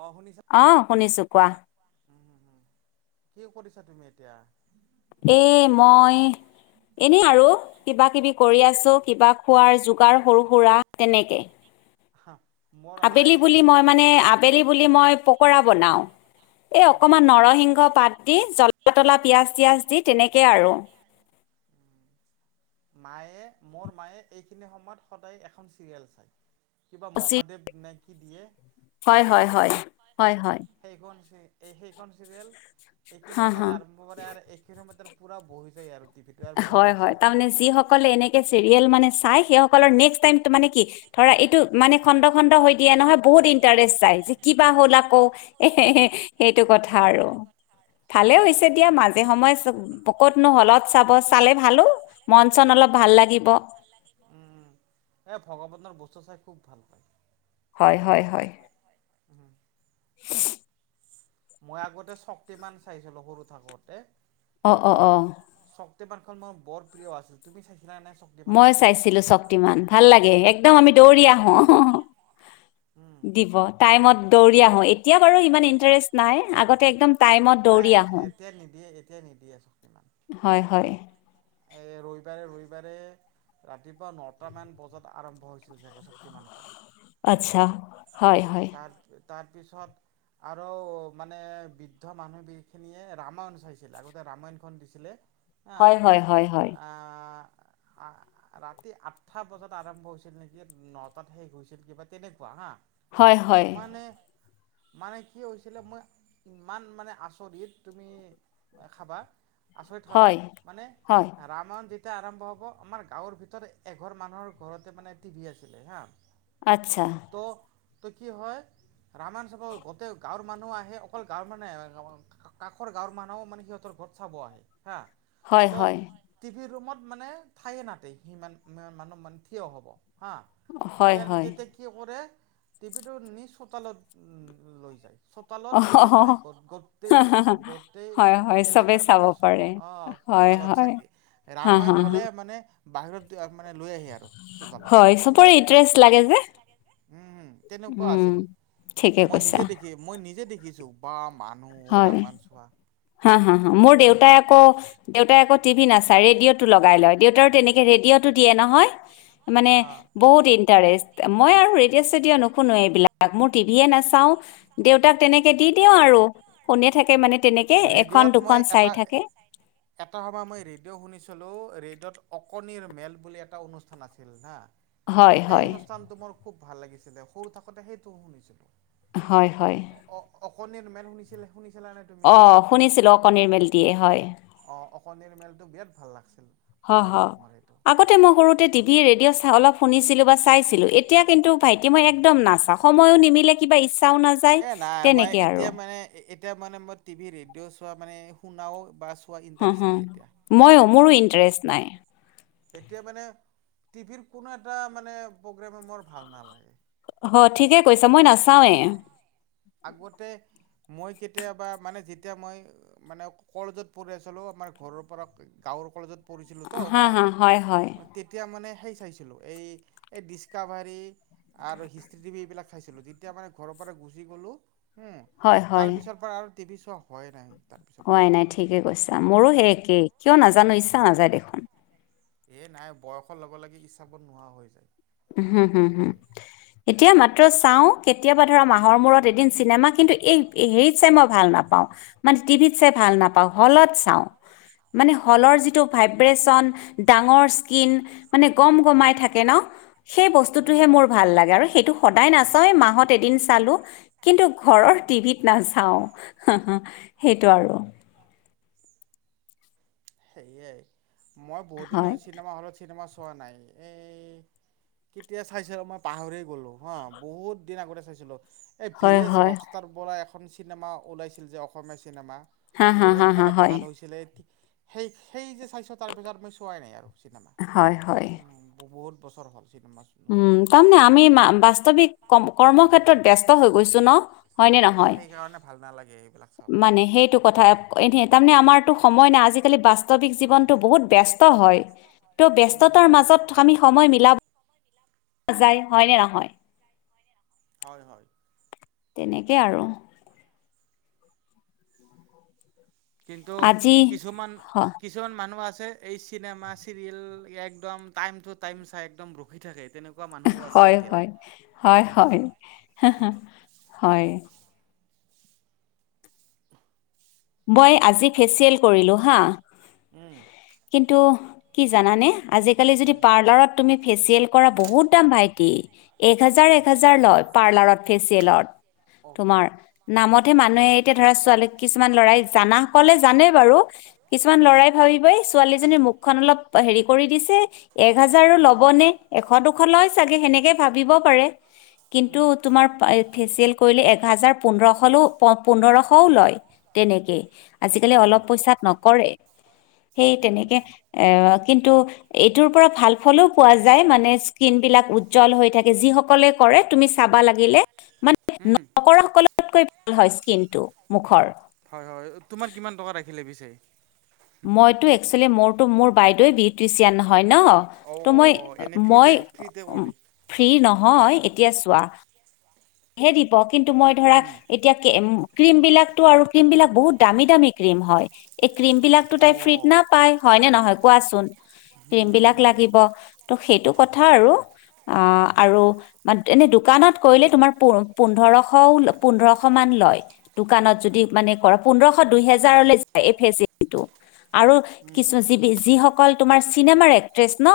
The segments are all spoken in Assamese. অ শুনিছা অ শুনিছো কোৱা [unintelligible] উম হুম হুম কি কৰিছা তুমি এতিয়া। এ মই। এনে আৰু কিবা-কিবি কৰি আছো কিবা খোৱাৰ যোগাৰ সৰু সুৰা তেনেকে হা। মোৰ আবেলি মায়ে বুলি মই মানে আবেলি বুলি মই পকৰা বনাওঁ। এই উম অকণমান নৰসিংহ পাত দি জ্বলা-তলা পিয়াঁজ-চিয়াঁজ দি তেনেকেই আৰু। [inaudible] মায়ে মোৰ মায়ে এইখিনি সময়ত সদায় এখন চিৰিয়েল চায়। কিবা মহাদেৱ নে কি দিয়ে। হা হয়-হয়-হয়। হয়-হয় সেইখন এই সেইখন চিৰিয়েল এইখিনি হা, সময়ত হা, আৰম্ভ কৰে আৰু এইখিনি সময়ত পুৰা বহি যায় আৰু। টিভিটো আৰু বহি গৈছে হয়-হয় তাৰ এতিয়া মানে যিসকলে এনেকে চিৰিয়েল মানে চাই সেই সকলৰ নেক্স টাইম মান কি? ধৰা এইটো মানে খণ্ড খণ্ড হৈ দিয়ে নহয় বহুত ইন্টাৰেষ্ট যায়। কিবা হ'ল আকৌ। এ, সেইটো কথা উম আৰু। ভালে হৈছে দিয়া মাজে সময়ে ক'ত উম নোহলত চাব। চালে ভালো মন চন অলপ ভাল লাগিব। এ, ভগৱতৰ বস্তু চাই খুব ভাল পায় হয়, হয়, হয়। উম। [inaudible] মই আগতে শক্তি মান চাইছিলো সৰু থাকোতে। অঁ, অঁ, অ। মই বৰ প্ৰিয় আছিলো তুমি চাই মই চাইছিলো শক্তিমান ভাল লাগে, একদম আমি দৌৰি আহো। উম। দিব টাইমত দৌৰি আহো এতিয়া বাৰু ইমান ইন্টাৰেষ্ট নাই। আগতে একদম টাইমত নাই দৌৰি আহো এতিয়াই নিদিয়ে এতিয়াই নিদিয়ে চক্তিমান। হয় হয় [inaudible] ৰবিবাৰে ৰবিবাৰে ৰাতিপুৱা নটা মান বজাত আৰম্ভ হৈছিল চাগে শক্তিমান খন। আচ্ছা, হয়, হয়। তাৰপিছত আৰু মানে বৃদ্ধ মানুহখিনিয়ে ৰামায়ণ চাইছিলে। আগতে ৰামায়ণখন দিছিলে। হা হয়, হয়, হয়, হয়। আ ৰাতি আঠটা বজাত আৰম্ভ হৈছিল নেকি? নটাত শেষ হৈছিল কিবা তেনেকুৱা হা। হয়, হয়। মানে মানে কি হৈছিলে মই ইমান মানে আচৰিত তুমি খাবা আচৰিত হবা হয় মানে। হয় কায়ণ যেতিয়া আৰম্ভ হ'ব আমাৰ গাঁৱৰ ভিতৰত এঘৰ মানুহৰ ঘৰতে মানে টিভি আছিলে হা। আচ্ছা। তো তো কি হয় ৰামায়ণ চাব গোটেই গাঁৱৰ মানুহ আহে। অকল গাঁৱৰ মানে কাষৰ গাঁৱৰ মানুহও মানে সিহঁতৰ ত চাব আহে। হা হয়, তো হয়। টিভি ৰুমত মানে ঠায়ে নাতে সিমান মানুহ মানে থিয় হ'ব। হা। হয় হয় তেতে কি কৰে? টিপি টো নিজ চোতালত উ লৈ যায়। চোতালত মানে অ চাই গ গোটেই, গোটেই হয় হয় চবে এলেকাৰ চাব মানে চ পাৰে অ। হয়, হয়। চাই হা হা ৰামায়ণ হা হলে মানে বাহিৰত মানে লৈ আহি আৰু। চোতালত হয়, চবৰে ইণ্টাৰেষ্ট লাগে যে। উম'-উম', তেনেকুৱা উম আছিল। ঠিকে মই কৈছা নিজে দেখি মই নিজে দেখিছো বা মান হয়, হা'-হা'-হা', মোৰ দেউতাই আকৌ দেউতাই আকৌ টি ভি নাছাই ৰেডিঅ'টো লগ লয়। দেউতা তেনেকে ৰেডিঅ'টো দিয়ে নহয়? মানে হা বহুত ইন্টাৰেষ্ট। মই আৰু ৰেডিঅ-ছেডিঅ নুশুনো এইবিলাক মোৰ টি বি এ নাচাওঁ দেউতাক তেনেকে দি দিওঁ আৰু শুনে থাকে মানে তেনেকে এখন দুখন চাই থাকে। এটা সময় মই ৰেডিঅ' শুনিছিলো। ৰেডিঅ'ত অকনিৰ মেল বুলি এটা অনুষ্ঠান আছিল হা? সেই হয়'-হয়'। অনুষ্ঠানটো মোৰ খুব ভাল লাগিছিলে সৰু থাকোতে সেইটোও শুনিছিলোঁ। হয়'-হয়'। অ অকণিৰ মেল শুনিছিলে? শুনিছিলানে তুমি অ', শুনিছিলোঁ কণীৰ মিলটিয়ে, হয়। অ অকণিৰ মেলটো বিৰাট ভাল লাগছে। হয়'-হয়', আগতে মই সৰুতে টিভি ৰেডিঅ' অলপ শুনিছিলো বা চাইছিলো, এত এতিয়া কিন্তু ভাইটি মই একদম নাচাওঁ সময়ো নিমিলে কিবা ইচ্ছাও নাযায় এ নাই মই তেনেকে আৰু এতিয়া মানে এতিয়া মানে মই টিভি ৰেডিঅ' চোৱা মানে শুনাও বা চোৱা ইণ্টাৰেষ্ট হুম', নাই এতিয়া ময়ো মোৰো ইণ্টাৰেষ্ট নাই। এতিয়া মানে টি ভি ৰ কোনো এটা মানে প্ৰগ্ৰেম মোৰ ভাল নেলাগে। অ', ঠিকে কৈছা মই নাচাৱেই। আগতে মই কেতিয়াবা মানে যেতিয়া মই মানে কলেজত পঢ়ি আছিলোঁ আমাৰ ঘৰৰ পৰা গাঁৱৰ কলেজত পঢ়িছিলোঁ ত হা মই। হা হয়'- হয়'। মানে সেই চাইছিলো এই ডিচকাভাৰী আৰু হিষ্ট্ৰী টি ভি এইবিলাক খাইছিলো তেতিয়া মানে ঘৰৰ পৰা গুচি গলো। উম', হয় তাৰ পিছৰ পৰা আৰু টিভি চোৱাই হোৱা নাই। তাৰপিছৰ অ', পৰা নাই ঠিকে কৈছা মোৰো সে উম। একেই কিয় নাজানো ইচ্ছা নাযায় দেখোন। এ নাই বয়সৰ লগে-লগে ইচ্ছাবোৰ নোহোৱা হৈ যায়। হম'- হুম'- হুম'। সেইয়ে। এতিয়া মাত্ৰ চাওঁ কেতিয়াবা ধৰা মাহৰ মূৰত এদিন চিনেমা কিন্তু এই হেৰিত চাই মই ভাল নাপাওঁ মানে টিভিত চাই ভাল নাপাওঁ হলত চাওঁ। মানে হলৰ অ'। যিটো ভাইব্ৰেচন, ডাঙৰ স্কিন মানে গম-গমাই থাকে ন? সেই বস্তুটোহে উম। মোৰ ভাল লাগে আৰু সেইটো সদায় নাচায় মাহত এদিন চালো। কিন্তু ঘৰৰ টিভিত নাচাওঁ সেইটো আৰু। সেয়াই মই বহুত দিন হয় চিনেমা হলত চিনেমা চোৱা নাই। এই কেতিয়া চাইছিলো মই পাহৰি গ'লো হ, বহুত দিন আগতে চাইছিলো। এই হয় ভিলেজ হয় ৰকস্তাৰ পৰা এখন চিনেমা ওলাইছিল যে অসমীয়া চিনেমা, হা হা বহুত হা হা মানে হয় ভাল হৈছিলে। সেই-সেই যে চাইছোঁ তাৰপিছত মই চোৱাই নাই আৰু চিনেমা, হয় হয় উম', বহুত বছৰ হ'ল। চিনেমা নোচোৱা উম', তাৰমানে আমি বাস্তৱিক কৰ্ম ক্ষেত্ৰত ব্যস্ত হৈ গৈছো ন? হয় নহয়। সেইকাৰণে ভাল নালাগে সেইবিলাক চাওঁতে মানে সেইটো কথা এনে তাৰমানে আমাৰতো সময় নাই আজি আজিকালি বাস্তৱিক জীৱনতটো বহুত বস্ত হয় ত' ব্যস্ততাৰ মাজত আমি সময় মিলাব যায় হয় নে নহয়? হয়'-হয়'। তেনেকেই আৰু। কিন্তু আজি হয় কিছুমান-কিছুমান মানুহ আছে এই চিনেমা চিৰিয়েল একদম টাইম টো-টাইম চাই একদম ৰখি থাকে তেনেকুৱা মানুহো আছে এতিয়াও উম হয়'-হয়'-হয়'-হয়'-হয়'। মই আজি ফেচিয়েল কৰিলোঁ হা। উম কিন্তু কি জানানে আজিকালি যদি পাৰ্লাৰত তুমি ফেচিয়েল কৰা বহুত দাম ভাইটি। এক হাজাৰ এক হাজাৰ লয় পাৰ্লাৰত ফেচিয়েলত ল'ৰাক দিছে লয়। অকে তোমাৰ নামতে মা। এতিয়া ধৰা ছোৱালীক কিছুমান লৰাই জানা সকলে জানে বাৰু কিছুমান উম। লৰাই ভাবিবই ছোৱালীজনীৰ মুখখন অলপ হেৰি কৰি দিছে এক হাজাৰো ল'বনে এশ দুশ লয় চাগে সেনেকে ভাবিব পাৰে। কিন্তু উম তোমাৰ ফেচিয়েল কৰিলে এক হাজাৰ পোন্ধৰশলৈ পোন্ধৰশও লয়। তেনেকেই আজিকালি উম অলপ পইচাত নকৰে। সেই অ। তেনেকে এ কিন্তু এইটোৰ পৰা ভাল ফলো পোৱা যায় মানে যায় স্কিন। মানে বিলাক স্কিন উজ্জল হৈ থাকে জল হৈ যিসকলে কৰে যায় তুমি কৰে চাবা তুমি লাগিলে চাবা মানে উম। নক সকলতকৈ। হয় স্কিনটো মুখৰ। হয় হয় তোমাৰ কিমান টকা ৰাখিলে পিছে। মইতো একচুৱেলি মোৰো মোৰ বাইদেৱে বিউট্ৰিচিয়ান হয়। ন অ মই এনে মই ফ্ৰীতে ফ্ৰীতে কৰি দি ফ্ৰী নহয়। এতিয়া চোৱা হে দিব কিন্তু মই ধৰা উম এতিয়া কে ক্ৰীম বিলাকতো আৰু ক্ৰীম বিলাক বহুত দামী দামী ক্ৰীম হয় ক্ৰীম বিলাকতো অ তাই ফ্ৰীত না পাই হয় নে নহয় কোৱাচোন। ক্ৰীম হুম বিলাক হুম লাগিব ত' সেইটো। কথা আৰু আ আৰু মা এনেই দোকানত কৰিলে তোমাৰ। পোন্ধৰ পোন্ধৰশান লয় দোকানত যদি হুম মানে পোন্ধৰ। খ দুহেজাৰলে যায় এই ফেচেলটো আৰু হুম যিবি যিসকল তোমাৰ ছি। তিনেমাৰ এক্ট্ৰেছ ন।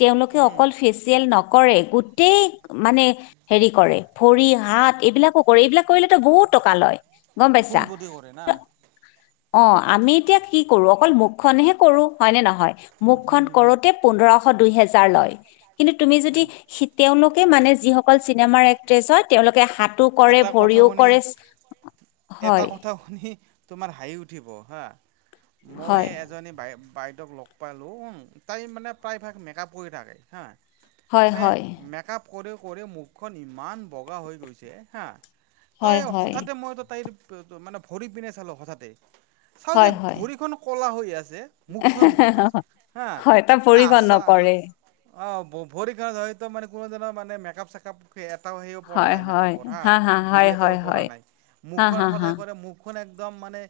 তেওঁলোকে উম উম উম অকল ফেচিয়েল নকৰে গোটেই মানে হেৰি কৰে। ভৰি হাত এইবিলাকো কৰে এইবিলাক কৰিলেতো বহুত টকা লয়। গম পাইছা। ফুল বডি কৰে না অ আমি এতিয়া কি কৰো অকল মুখখনহে কৰো হয়নে নহ। হয় উম হুম মুখন হুম হুম কৰোতে পোন্ধশ দুহেজাৰ লয় কিন্ত তুমি উম সি তেওলোক। কে মানে যিসকল চিনেমাৰ এক্ট্ৰেছ হয় তেওঁলোকে হাত। টো কৰে এটা কথা ভৰিও শুনি কৰে এটা হয়। কথা শুনি তোমাৰ হাঁহি উঠিব হা মই হয় এজনী বাই। বাইদেউক লগ পালোঁ তাই মানে প্ৰায়ভাগ মেকআপ কৰি থাকে হা। হয় মানে হয় মেক আপ কৰে কৰি মুখখন ইমান বগা হৈ গৈছে হা। হয় তাই হয় হঠাতে মইতো তাইৰ মানে ভৰি পিনে চালো হঠাতে। চাও যে হয় হয় ভৰিখন কলা হৈ আছে। মুখখন বগা হা [inaudible] হয় তাৰ মানে ভৰিখন আচা নকৰে অ ভৰি কাৰ হয়তো মানে কোনো ধৰ মানে মেকআপ চেকআপ এটাও সে পৰা হয় নাই মেকপ। হয় পঢ়া হা হা ঘুৰি হয় এটাও হয় পৰা হয় নাই হা মুখখন হা হা সদায় কৰে মুখখন একদম মানে।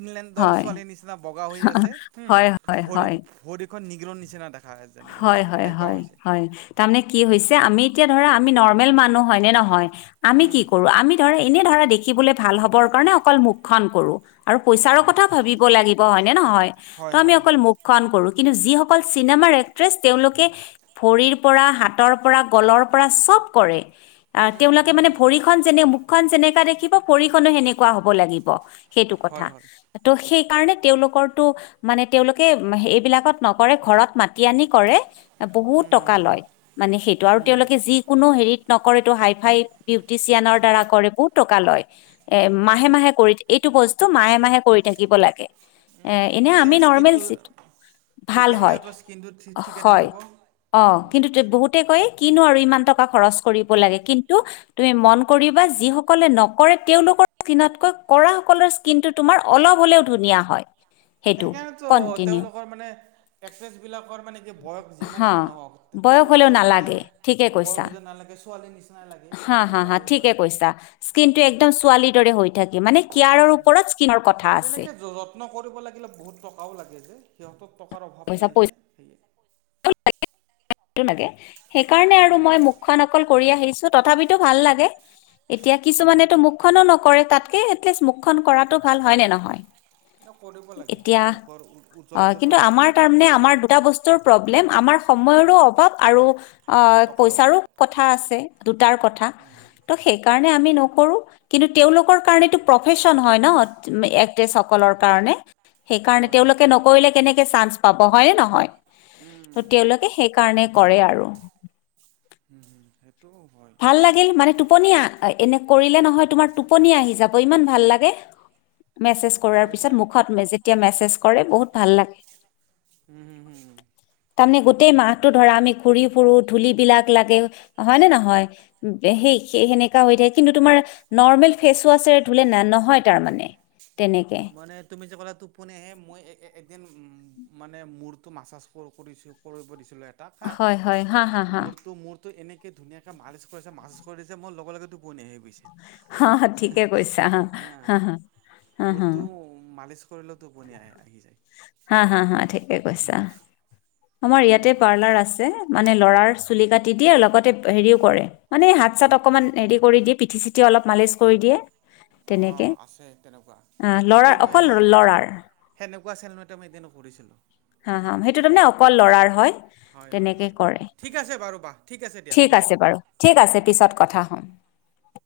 ইংলেণ্ডৰ হয় ছোৱালীৰ নিচিনা বগা হৈ আছে হম হয় হয় ভৰি হয় ভৰিখন নিগৰৰ নিচিনা দে। হয় হয় হয় হয় তাৰানে কি উম হৈছে আমি এতিয়া ধৰা আমি নৰ্মেল মানুহ। হয় নে নহয় আমি কি উম কৰো আমি ধৰা এনে ধৰা দেখি। খিবলৈ ভাল হ'বৰ কাৰণে অকল মুখখন কৰো। আৰু পইচাৰো কথা ভাবিব লাগিব হয়নে নহয় ত' হয় আমি হয় অকল হয় মুখখন কৰো। কিন্তু যিসকল চিনেমাৰে। [inaudible] তেওঁলোকে ভৰিৰ পৰা হাতৰ পৰা গলৰ পৰা চব কৰে। আৰু উম তেওঁলোকে উম মানে উম ভৰিখন যেনে মুখখন যেনেকা দেখিব ভৰি। খনো সেনেকুৱা হ'ব লাগিব সেইটো কথা হয় হয় ত সেই। কাৰণে তেওঁলোকৰো মানে তেওঁলোকে এইবিলাকত নকৰে ঘৰত মাতি আনি কৰে। বহুত উম হুম টকা হুম লয় মানে সেইটো আৰু উম তেওঁলোকে যিকোনো হেৰিত। নকৰে তটো হাই ফাই বিউটিচিয়ানৰ দ্বাৰা কৰে বহুত টকা লয়। এ হয় মাহে দিয়া মাহে কৰি এইটো বস্তু মাহে মাহে কৰি থাকিব লাগে। এ উম এনে আমি তেতিয়াহে নৰ্মেল স্কিনটো ভাল তেতিয়াহে হয়। সিহঁতৰ স্কিনটো ঠিকে হয় থাকিব অ উম কিন্তু বহুতে কয়। কিনো আৰু ইমান টকা খৰচ কৰিব লাগে। কিন্তু তুমি মন কৰিবা যিসকলে নকৰে তেওঁ লোকৰ স্কিনতকৈ কৰাসকলৰ স্কিনটো তোমাৰ অলপ হ'লেও ধুনীয়া হয়। সেইটো সেইকাৰণেতো কন্টিনিউ তেওঁলোকৰ মানে এক্ট্ৰেছবিলাক ৰ মানে কি বয়স যিমানে হা হ- নহওঁক, বয়স হ'লেও তেওঁলোকক মানে নালাগে ঠিকে কৈছা বয়স যেন নালাগে, ছোৱালীৰ নিচিনা হা - হা - হা। ঠিকে কৈছা। স্কিনটো একদম ছোৱালীৰ দৰে হৈ থাকে। মানে কেয়াৰৰ ওপৰত স্কিন তেনেকে যত্ন কৰিব লাগ গিলে বহুত টকাও লাগে যে। সিহঁত টকাৰ অভাৱ পইচা নাই যে, পইচাটো সেয়ে। [inaudible] লাগে। সেইকাৰণে আৰু উম মই মুখখন অকল কৰি আহিছোঁ তথাপিতো ভাল লাগে। এতিয়া উম কিছুমানেতো মুখখনো নকৰে। তাতকে মুখখন কৰাটো ভাল, হয় নে নহয়? ন কৰিব লাগে। এতিয়া মুখৰ অ', উজ্জ্বলতাটো থাকে তেতিয়া লে আমাৰ সময়ৰো অভাৱ আৰু অ' টকাৰ অভাৱ পইচাৰো কথা আছে। দুটাৰ কথা। উম তো সেইকাৰ ণে আমি নকৰোঁ। কিন্তু তেওঁলোকৰ কাৰণেতো প্ৰফেশন হয় ন', এক্ট্ৰেছসকলৰ কাৰণে। সেইকাৰণে হয় তেওঁলোকে নকৰিলে কেনেকে চান্স পাব, হয় নে নহয়? উম তো তেওঁলোকে সেই কাৰণে কৰে আৰু। উম - হুম সেই ভাল লাগিল, মানে টোপনী আ এনে কৰিলে নহয়, তোমাৰ টোপনি আহি যাব, ইমান ভাল লাগে। মেছেজ কৰাৰ হয় পিছত, দিয়া মুখত মে- যেতিয়া মেছেজ কৰে, বহুত ভাল লাগে। ভাল লাগে। উম হুম হুম তাৰমানে গোটেই ম মাহটো ধৰা, আমি ঘুৰি ফুুৰোঁ, ধূলিবিলাক বিলাক লাগে, হয় নে নহয়? উম- সে- সেনেকা হৈ থাকে। কিন্তু তোমাৰ নৰ্মেল ফেচ ৱাছৰে ধুলে ন- নহয় তাৰ মানে। মানে তুমি যে ক'লা, টোপনি আহে। মই এ- একদিন উম মানে মূৰটো মাছাজ কৰ- কৰিছোঁ- কৰিব দিছিলোঁ এ তাক হা। হয় হয় হা হা হা মূৰটো- মূৰ তো এনেকে ধুনীয়াকে মালিছ কৰিছে, মাছাজ কৰিছে, মই লগে - লগে টোপনি আহি গৈ হা - হা, ঠিকে কৈছা। হা - হা, হা -হা, হা। কৰিলে টোপনি আহে- আহি যায়। হা হা হা ঠিকে কৈছা আমাৰ ইয়াতে তেনেকুৱা পাৰ্লাৰ আছে, মানে ল'ৰাৰ চুলি কাটি দিয়ে আৰু লগতে হেৰিও কৰে, মানে হাত-চাত অকমান হেৰি কৰি দিয়ে, পিঠি-চিঠি অলপ মালিচ কৰি দিয়ে। অঁ তেনেকে। আছে তেনেকুৱা অ' তাতে ল'ৰাৰ- মই সেই অকল ল'ৰাৰ। সেনেকুৱা চেলুন এটা মই এদিন কৰিছিলোঁ। হা- হা, সেইটো তাৰমানে অকল ল'ৰাৰ হয়। হয় হয় তেনেকে হয় কৰে। ঠিক আছে বাৰু বা ঠিক আছে দিয়া হ'ব ঠিক দিয়া আছে বাৰু, ঠিক আছে অঁ পিছত কথা হম। [unintelligible]